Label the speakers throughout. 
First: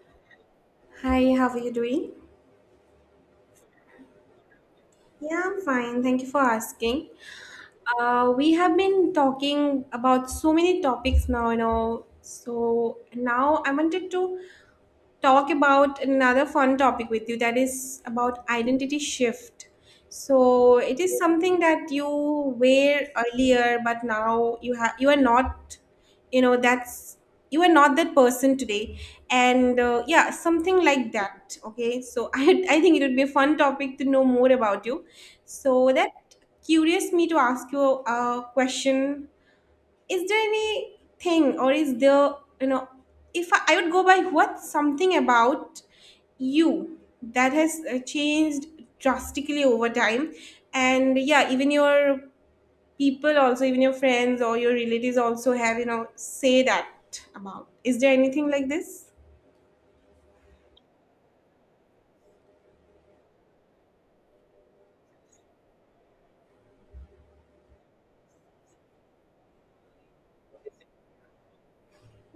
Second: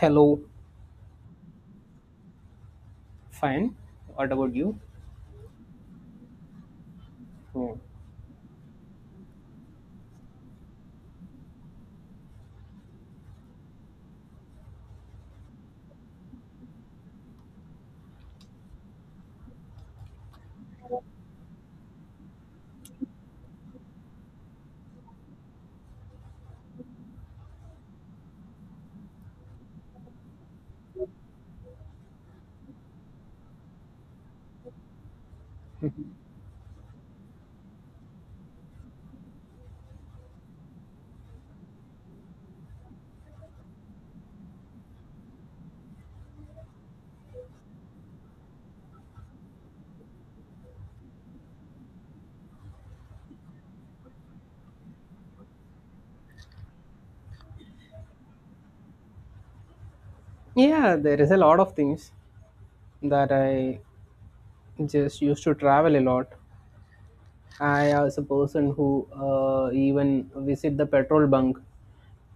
Speaker 1: Hello,
Speaker 2: Hi, how are you doing?
Speaker 1: fine. What about you?
Speaker 2: Yeah, I'm fine. Thank you for asking.
Speaker 1: Hmm.
Speaker 2: We have been talking about so many topics now, you know. So now I wanted to talk about another fun topic with you that is about identity shift. So it is something that you were earlier, but now you are not, you know, that's you are not that person today, and yeah, something like that. Okay, so I think it would be a fun topic to know more about you. So that curious me to ask you a question, is there anything or is there, you know, if I, I would go by what, something about you that has changed drastically over time, and yeah, even your people also, even your friends or your relatives also have, you know, say that about, is there anything like this?
Speaker 1: Yeah, there is a lot of things that I just used to travel a lot. I was a person who even visit the petrol bunk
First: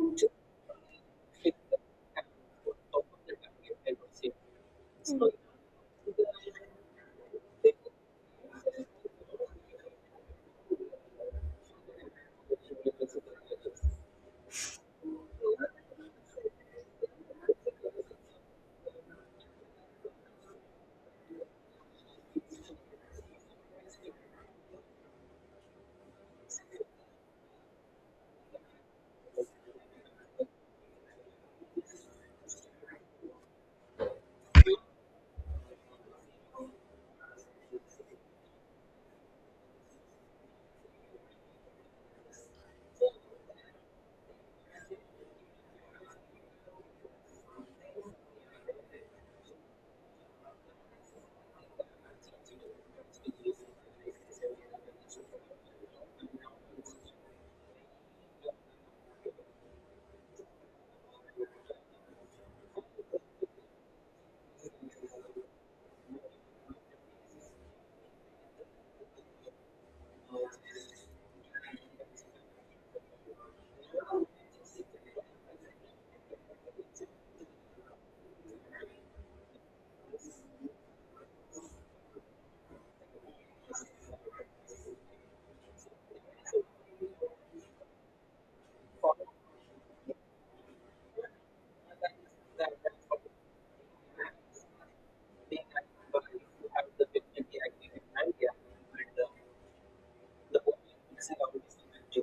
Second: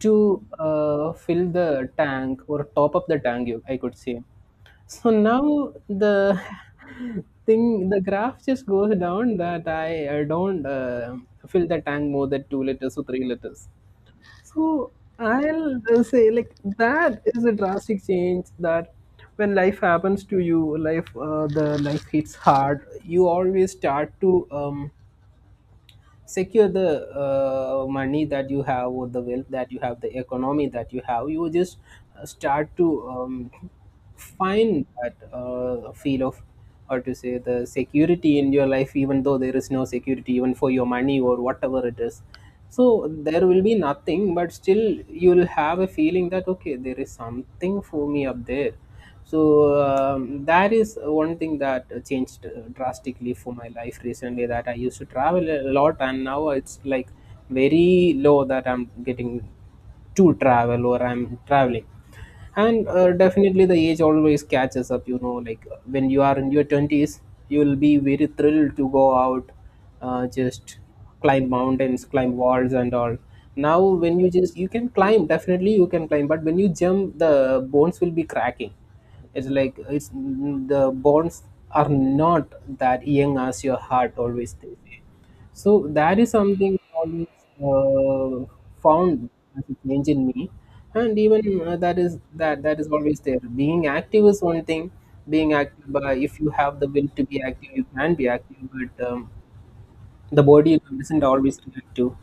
Speaker 1: to fill the tank or top up the tank. You, I could say. So now the thing, the graph just goes down that I don't fill the tank more than 2 liters or 3 liters. So I'll say like that is a drastic change that when life happens to you, life the life hits hard. You always start to secure the money that you have, or the wealth that you have, the economy that you have. You just start to find that feel of, or to say, the security in your life, even though there is no security even for your money or whatever it is. So there will be nothing, but still you will have a feeling that okay, there is something for me up there. So that is one thing that changed drastically for my life recently, that I used to travel a lot and now it's like very low that I'm getting to travel or I'm traveling. And definitely the age always catches up, you know, like when you are in your 20s you will be very thrilled to go out, just climb mountains, climb walls and all. Now when you just, you can climb, definitely you can climb, but when you jump the bones will be cracking. It's like, it's the bones are not that young as your heart, always they say. So that is something always uh, found as a change in me. And even that is that that is always there. Being active is one thing, being active, but if you have the will to be active you can be active, but the body doesn't always react to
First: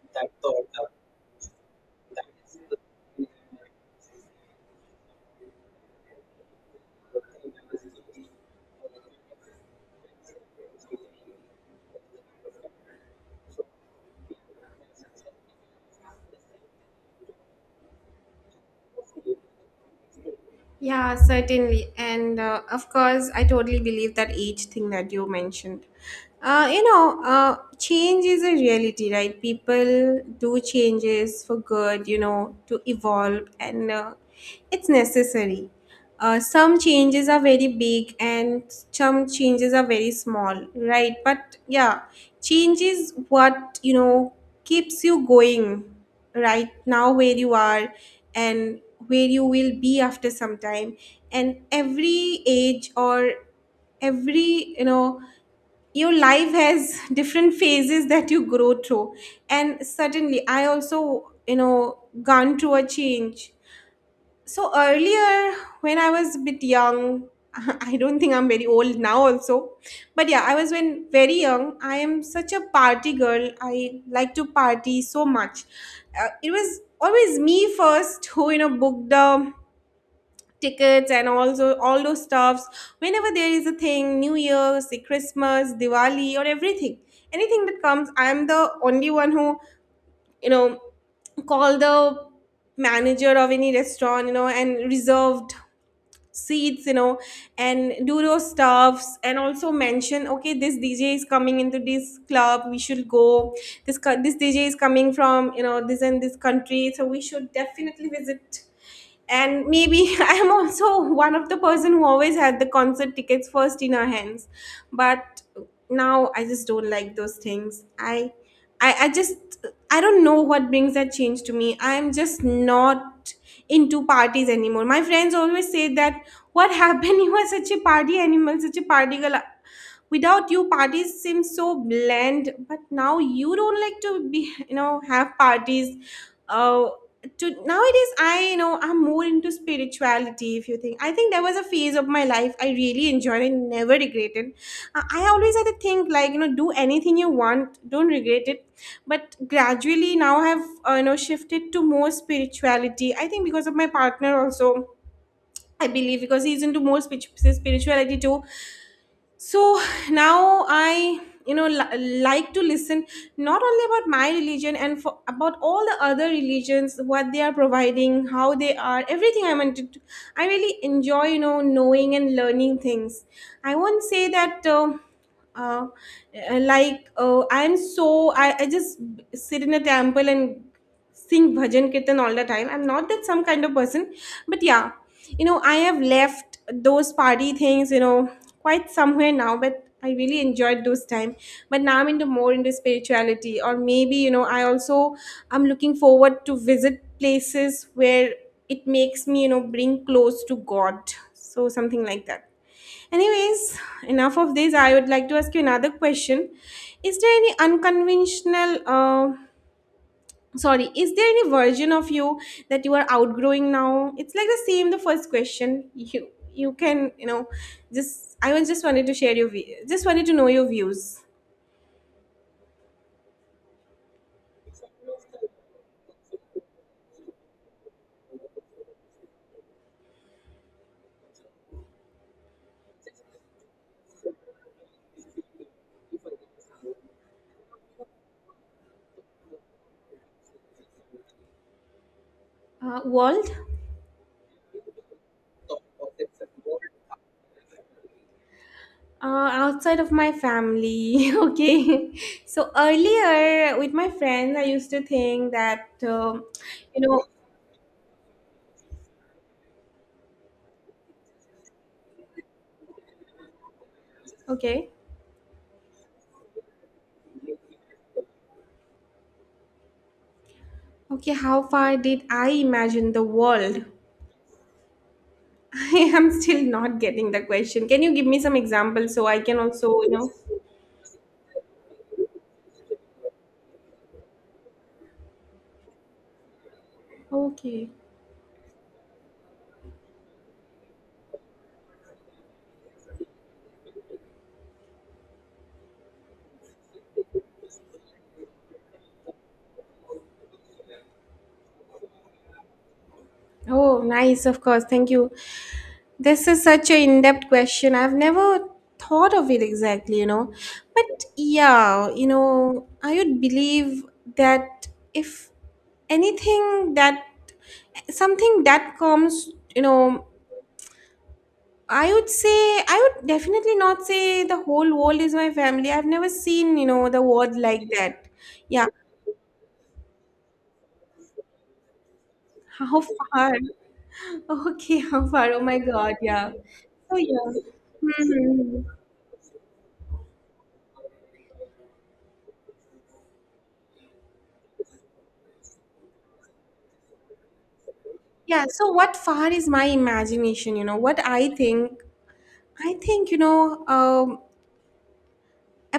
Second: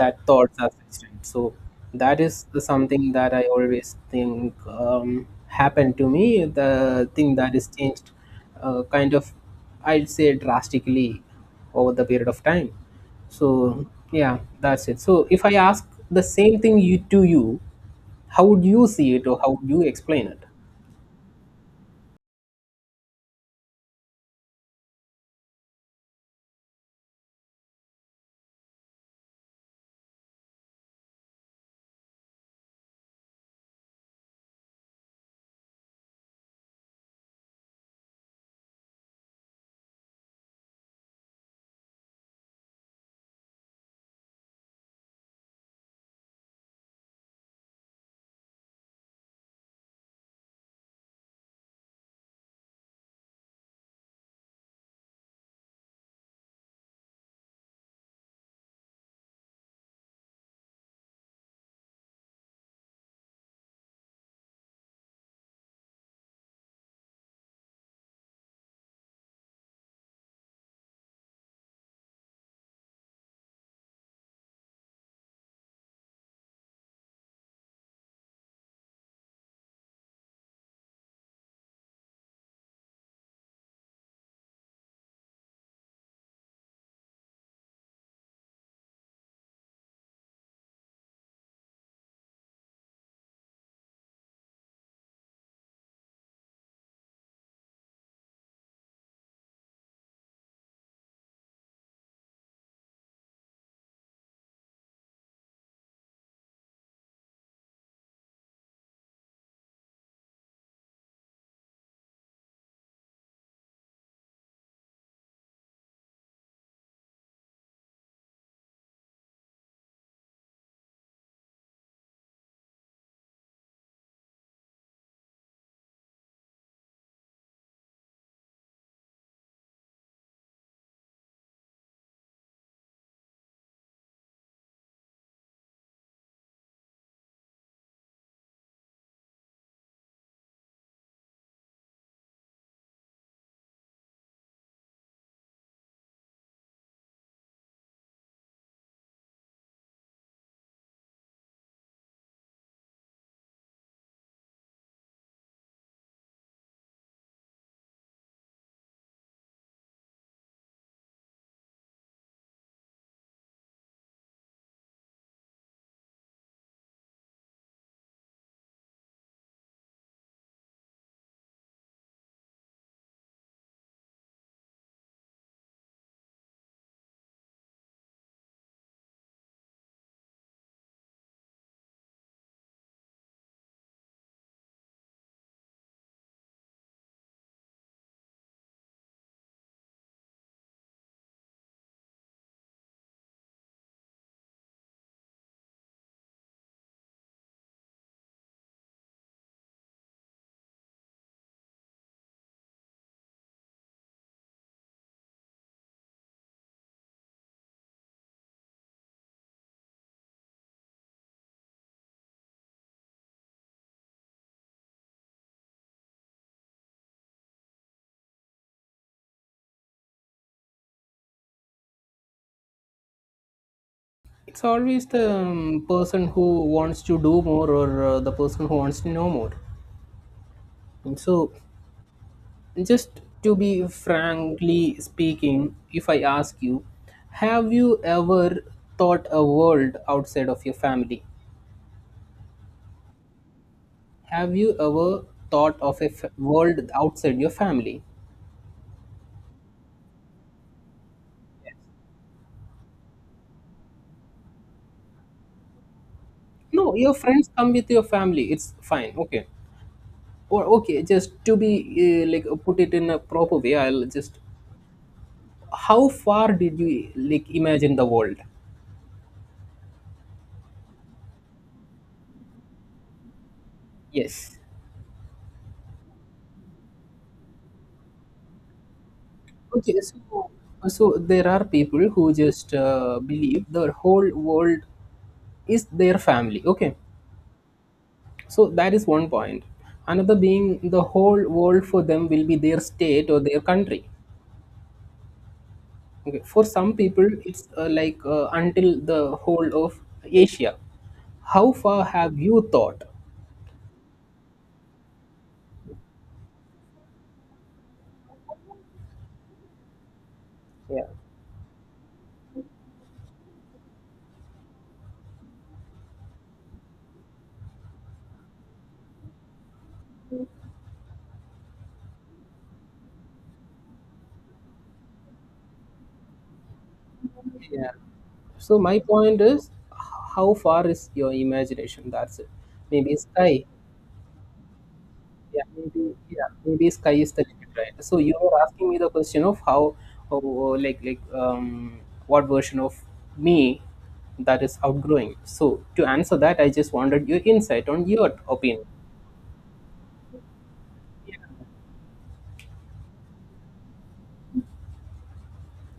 Speaker 1: that thoughts as extent. So that is the something that I always think happened to me. The thing that is changed, kind of, I'd say drastically over the period of time. So yeah, that's it. So if I ask the same thing you to you, how would you see it, or how would you explain it?
Speaker 2: Yeah, certainly. And of course, I totally believe that each thing that you mentioned. Change is a reality, right? People do changes for good, you know, to evolve, and it's necessary. Some changes are very big and some changes are very small, right? But yeah, change is what, you know, keeps you going right now where you are and where you will be after some time. And every age, or every, you know, your life has different phases that you grow through. And certainly I also, you know, gone through a change. So earlier, when I was a bit young, I don't think I'm very old now also, but yeah, I was when very young. I am such a party girl. I like to party so much. It was always me first who, you know, booked the tickets and also all those stuffs. Whenever there is a thing, New Year's, say Christmas, Diwali, or everything, anything that comes, I am the only one who, you know, call the manager of any restaurant, you know, and reserved seats, you know, and do those stuffs. And also mention, okay, this dj is coming into this club, we should go. This dj is coming from, you know, this and this country, so we should definitely visit. And maybe I'm also one of the person who always had the concert tickets first in our hands. But now I just don't like those things. I just, I don't know what brings that change to me. I'm just not into parties anymore. My friends always say that, what happened? You are such a party animal, such a party girl. Without you, parties seem so bland. But now you don't like to be, you know, have parties. Uh, to Nowadays, I know I'm more into spirituality. If you think, I think there was a phase of my life I really enjoyed and never regretted. I always had to think like, you know, do anything you want, don't regret it. But gradually now I've you know, shifted to more spirituality. I think because of my partner also, I believe, because he's into more spirituality too. So now I, you know, like to listen not only about my religion and for, about all the other religions, what they are providing, how they are, everything I wanted to, I really enjoy, you know, knowing and learning things. I won't say that uh, I'm so, I just sit in a temple and sing bhajan kirtan all the time. I'm not that some kind of person. But yeah, you know, I have left those party things, you know, quite somewhere now. But I really enjoyed those time. But now I'm into more into spirituality, or maybe, you know, I also, I'm looking forward to visit places where it makes me, you know, bring close to god. So something like that. Anyways, enough of this, I would like to ask you another question. Is there any unconventional sorry, is there any version of you that you are outgrowing now? It's like the same, the first question, you can, you know, just, I was just wanted to share your view, just wanted to know your views.
Speaker 1: It's always the person who wants to do more, or the person who wants to know more. And so, just to be frankly speaking, if I ask you, have you ever thought a world outside of your family?
Speaker 2: World.
Speaker 1: Have you ever thought of a world outside your family?
Speaker 2: Outside of my family. Okay, so earlier with my friends I used to think that um,
Speaker 1: No,
Speaker 2: you
Speaker 1: your
Speaker 2: know.
Speaker 1: friends come with your family. It's fine. Okay. Or okay, just to be put it in a proper way, I'll just,
Speaker 2: Okay.
Speaker 1: how far did you like imagine the world?
Speaker 2: Okay, how far did I imagine the world?
Speaker 1: Yes.
Speaker 2: I am still not getting the question. Can you give me some examples so I can also,
Speaker 1: Okay,
Speaker 2: you know.
Speaker 1: so, so there are people who just believe the whole world is their family, okay.
Speaker 2: Okay.
Speaker 1: So that is one point. Another being, the whole world for them will be their state or their country. Okay, for some people it's until the whole of Asia. How far have you thought?
Speaker 2: Oh, nice, of course. Thank you. This is such an in-depth question. I've never thought of it exactly, you know.
Speaker 1: Yeah,
Speaker 2: But yeah, you know, I would believe that, if anything that, something that comes, you know, I would say, I would definitely not say the whole world is my family. I've never seen, you know, the word like
Speaker 1: yeah.
Speaker 2: that.
Speaker 1: So
Speaker 2: Yeah.
Speaker 1: my point is, how far is your imagination, that's it.
Speaker 2: How
Speaker 1: Maybe
Speaker 2: far?
Speaker 1: sky.
Speaker 2: Okay, how far? Oh my God,
Speaker 1: Yeah,
Speaker 2: yeah.
Speaker 1: maybe sky
Speaker 2: So
Speaker 1: is the
Speaker 2: yeah.
Speaker 1: limit, right? So you were
Speaker 2: Hmm.
Speaker 1: asking me the question of how, oh, oh, like, what version of me that is outgrowing. So to answer that, I just wanted your insight on your
Speaker 2: Yeah,
Speaker 1: opinion.
Speaker 2: so what far is my imagination, you know, what I think, you know,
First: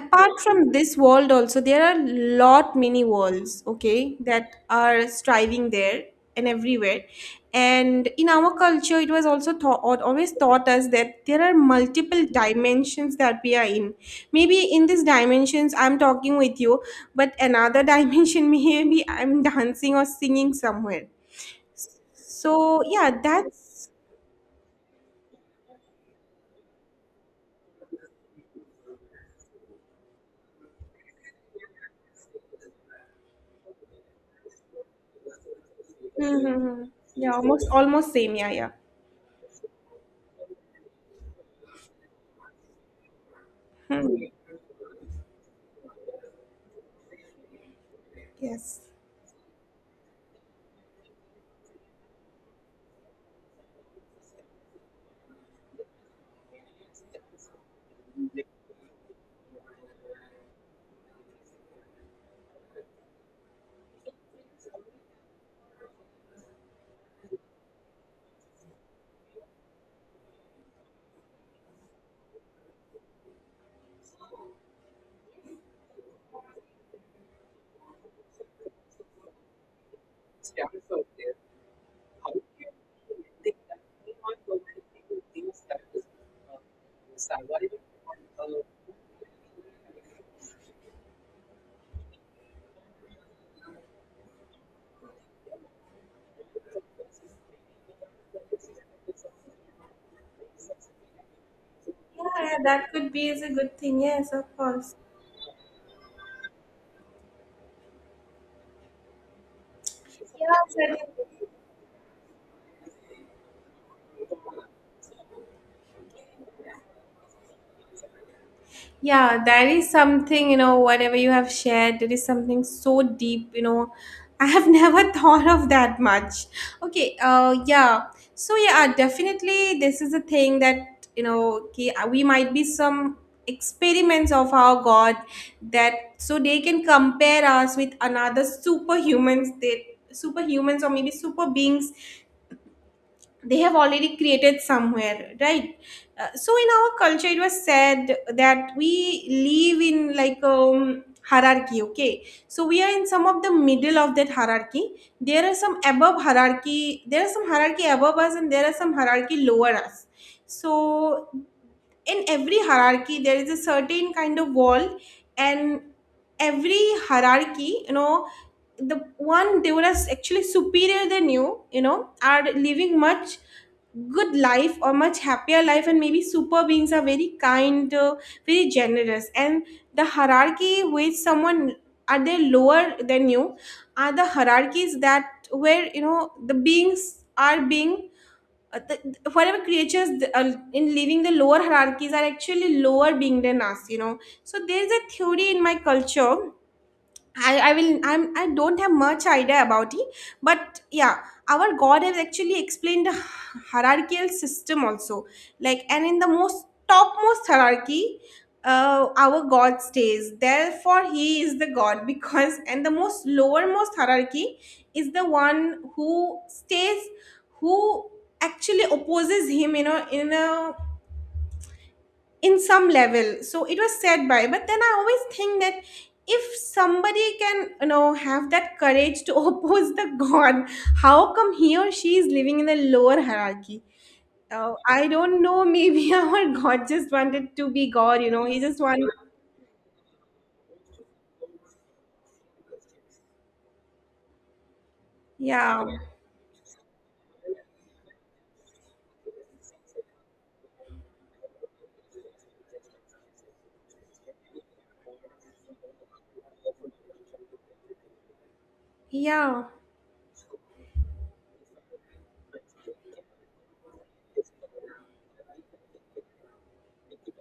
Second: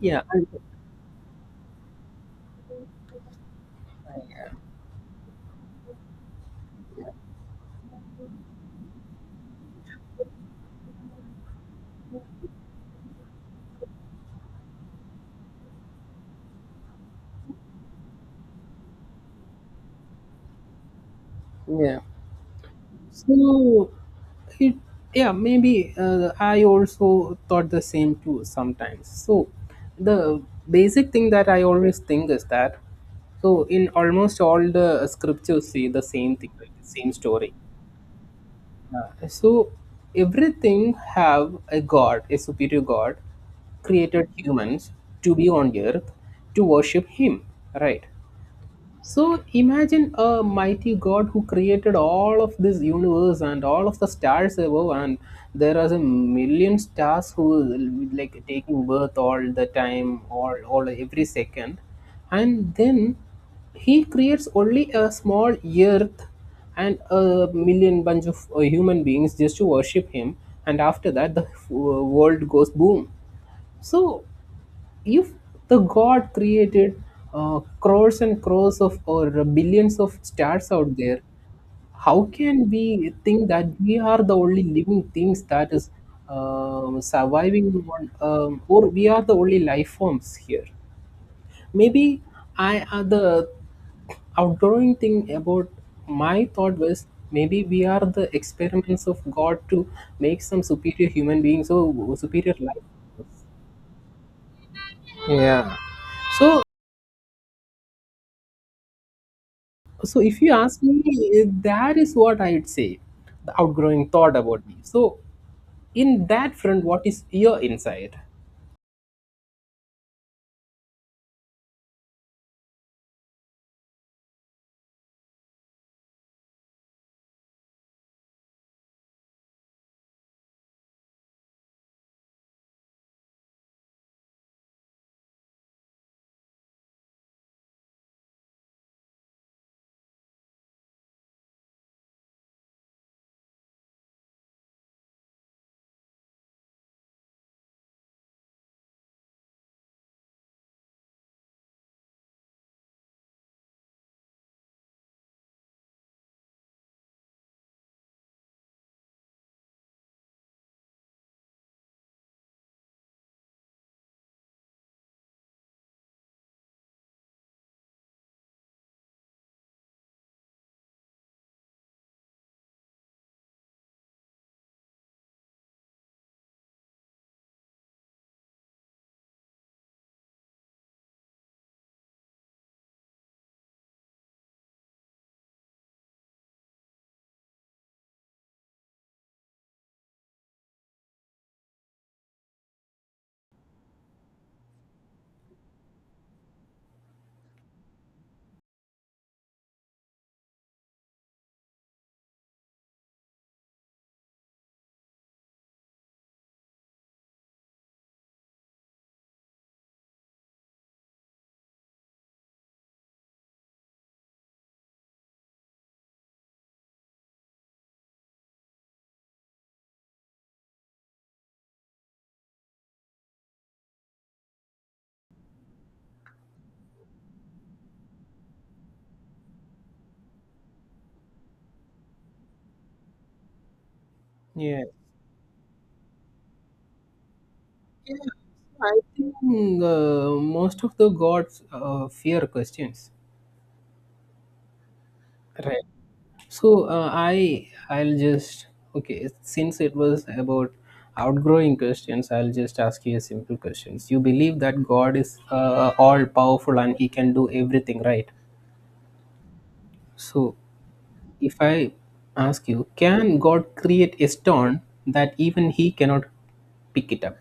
Speaker 1: Yeah, and
Speaker 2: from this world also, there are lot many worlds, okay, that are striving there and everywhere. And in our culture, it was also taught, always taught us that there are multiple dimensions that we are in. Maybe in these dimensions, I'm talking with you, but another dimension, maybe I'm dancing or singing somewhere.
Speaker 1: yeah.
Speaker 2: So yeah,
Speaker 1: So
Speaker 2: that's.
Speaker 1: it, yeah, maybe I also thought the same too sometimes. So the basic thing that I always think is that, so in almost all the scriptures say the same thing, like
Speaker 2: Mm-hmm.
Speaker 1: the same
Speaker 2: Yeah,
Speaker 1: story.
Speaker 2: almost almost same. Yeah, yeah.
Speaker 1: Yeah. So everything have a god, a superior god,
Speaker 2: Hmm.
Speaker 1: created
Speaker 2: Yeah.
Speaker 1: humans to be on earth to worship him, right?
Speaker 2: Yes.
Speaker 1: So imagine a mighty God who created all of this universe and all of the stars above, and there are a million stars who is like taking birth all the time, all every second, and then he creates only a small earth and a million bunch of human beings just to worship him, and after that the world goes boom. So if the god created crores and crores of, or billions of stars out there, how can we think that we are the only living things that is surviving on, or we are the only life forms here? Maybe I the outgoing thing about my thought was, maybe we are the experiments of god to make some superior human beings or superior
Speaker 2: Yeah, that could be
Speaker 1: life.
Speaker 2: is a good thing. Yes, of course.
Speaker 1: Yeah, so, so if you
Speaker 2: Yeah,
Speaker 1: ask
Speaker 2: certainly.
Speaker 1: me, eh, that is what I'd say, the outgrowing thought about me. So in that front, what is your insight?
Speaker 2: Yeah, that is something, you know, whatever you have shared, that is something so deep, you know. I have never thought of that much. Okay, yeah. So, yeah, definitely this is a thing that, you know, okay, we might be some experiments of our God, that so they can compare us with another superhumans, they superhumans or maybe super beings they have already created somewhere, right? So in our culture it was said that we live in like hierarchy, okay, so we are in some of the middle of that hierarchy. There are some above hierarchy, there are some hierarchy above us, and there are some hierarchy lower us. So in every hierarchy there is a certain kind of wall. And every hierarchy, you know, the one they were as actually superior than you, you know, are living much good life or much happier life. And maybe super beings are very kind, very generous. And the hierarchy with someone, are they lower than you, are the hierarchies that where, you know, the beings are being the- whatever creatures in living the lower hierarchies are actually lower being than us, you know. So there is a theory in my culture, I will, I don't have much idea about it, but yeah, our God has actually explained the hierarchical system also. Like and in the most topmost hierarchy, our God stays. Therefore, He is the God because. And the most lowermost hierarchy is the one who stays, who actually opposes Him. You know, in a, in some level, so it was said by. But then I always think that if somebody can, you know, have that courage to oppose the god, how come he or she is living in a lower hierarchy? Oh,
Speaker 1: Yeah,
Speaker 2: I don't know, maybe our god just wanted to be
Speaker 1: yeah,
Speaker 2: god, you know, he just
Speaker 1: I
Speaker 2: wanted.
Speaker 1: think most of the gods fear questions.
Speaker 2: Yeah.
Speaker 1: Right. So I'll just, okay, since it was about outgrowing questions, I'll just ask you a simple questions. You believe that God is all powerful and He can do everything, right?
Speaker 2: Yeah.
Speaker 1: So if I ask you, can God create a stone that even He cannot pick it up?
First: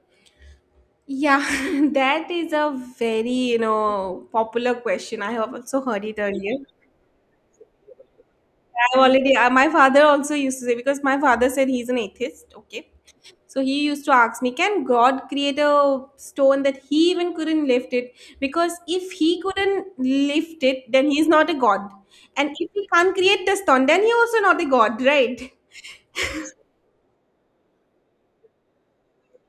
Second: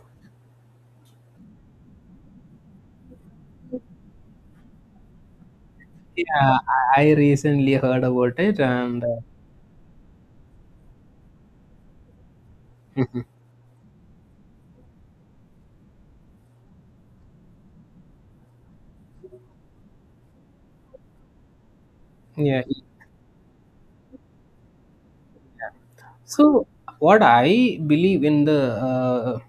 Speaker 2: yeah that is a very, you know, popular question, I have also heard it
Speaker 1: Yeah,
Speaker 2: earlier.
Speaker 1: I recently heard about it,
Speaker 2: I've
Speaker 1: and
Speaker 2: already, my father also used to say, because my father said he's an atheist, okay? So he used to ask me, can God create a stone that he even couldn't lift it? Because if he couldn't lift it, then he's not a God. And
Speaker 1: yeah.
Speaker 2: if he can't create the stone, then he also not a God, right?
Speaker 1: So, what I believe in the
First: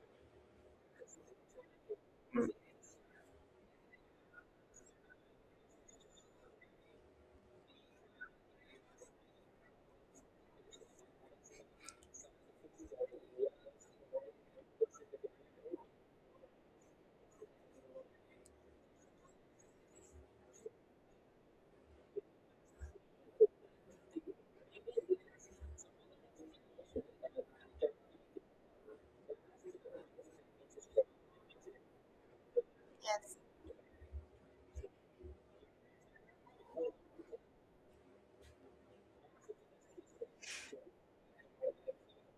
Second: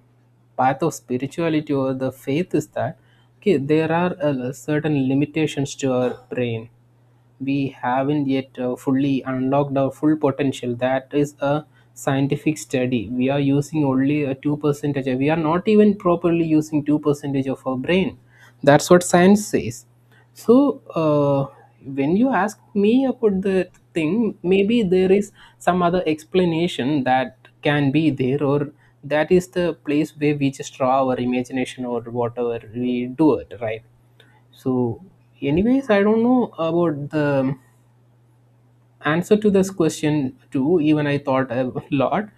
Speaker 1: path of spirituality or the faith is that, okay, there are certain limitations to our brain. We haven't yet fully unlocked our full potential. That is a scientific study. We are using only a two percentage. We are not even properly using two percentage of our brain. That's what science says. So, when you ask me about the thing, maybe there is some other explanation that can be there, or that is the place where we just draw our imagination, or whatever we do
Speaker 2: Yes.
Speaker 1: it, right? So, anyways, I don't know about the answer to this question too. Even I thought a lot.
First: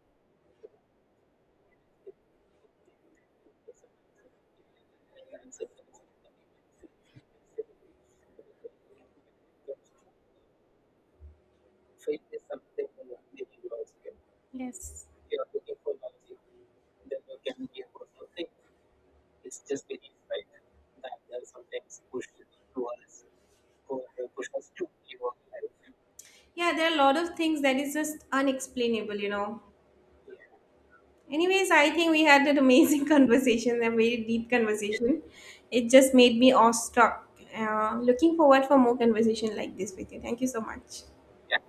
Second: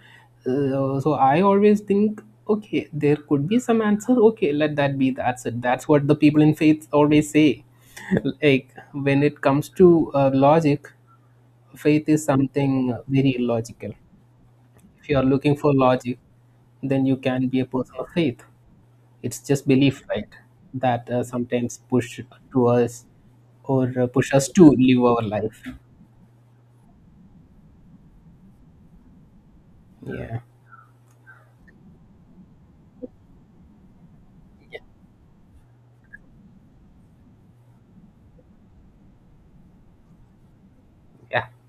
Speaker 1: So I always think, okay, there could be some answer, okay, let that be, that's it. That's what the people in faith always say. Like, when it comes to logic, faith is something very illogical.
Speaker 2: Yes.
Speaker 1: If you are looking for logic, then you can be a person of faith. It's just belief, right? That sometimes push to us, or push us to live our life.
Speaker 2: Yeah, there are a lot of things that is just unexplainable, you know.
Speaker 1: Yeah,
Speaker 2: Anyways, I think we had an amazing conversation, a very deep conversation. It just made me awestruck. Looking forward for more conversation like this with you. Thank you so much.
Speaker 1: yeah.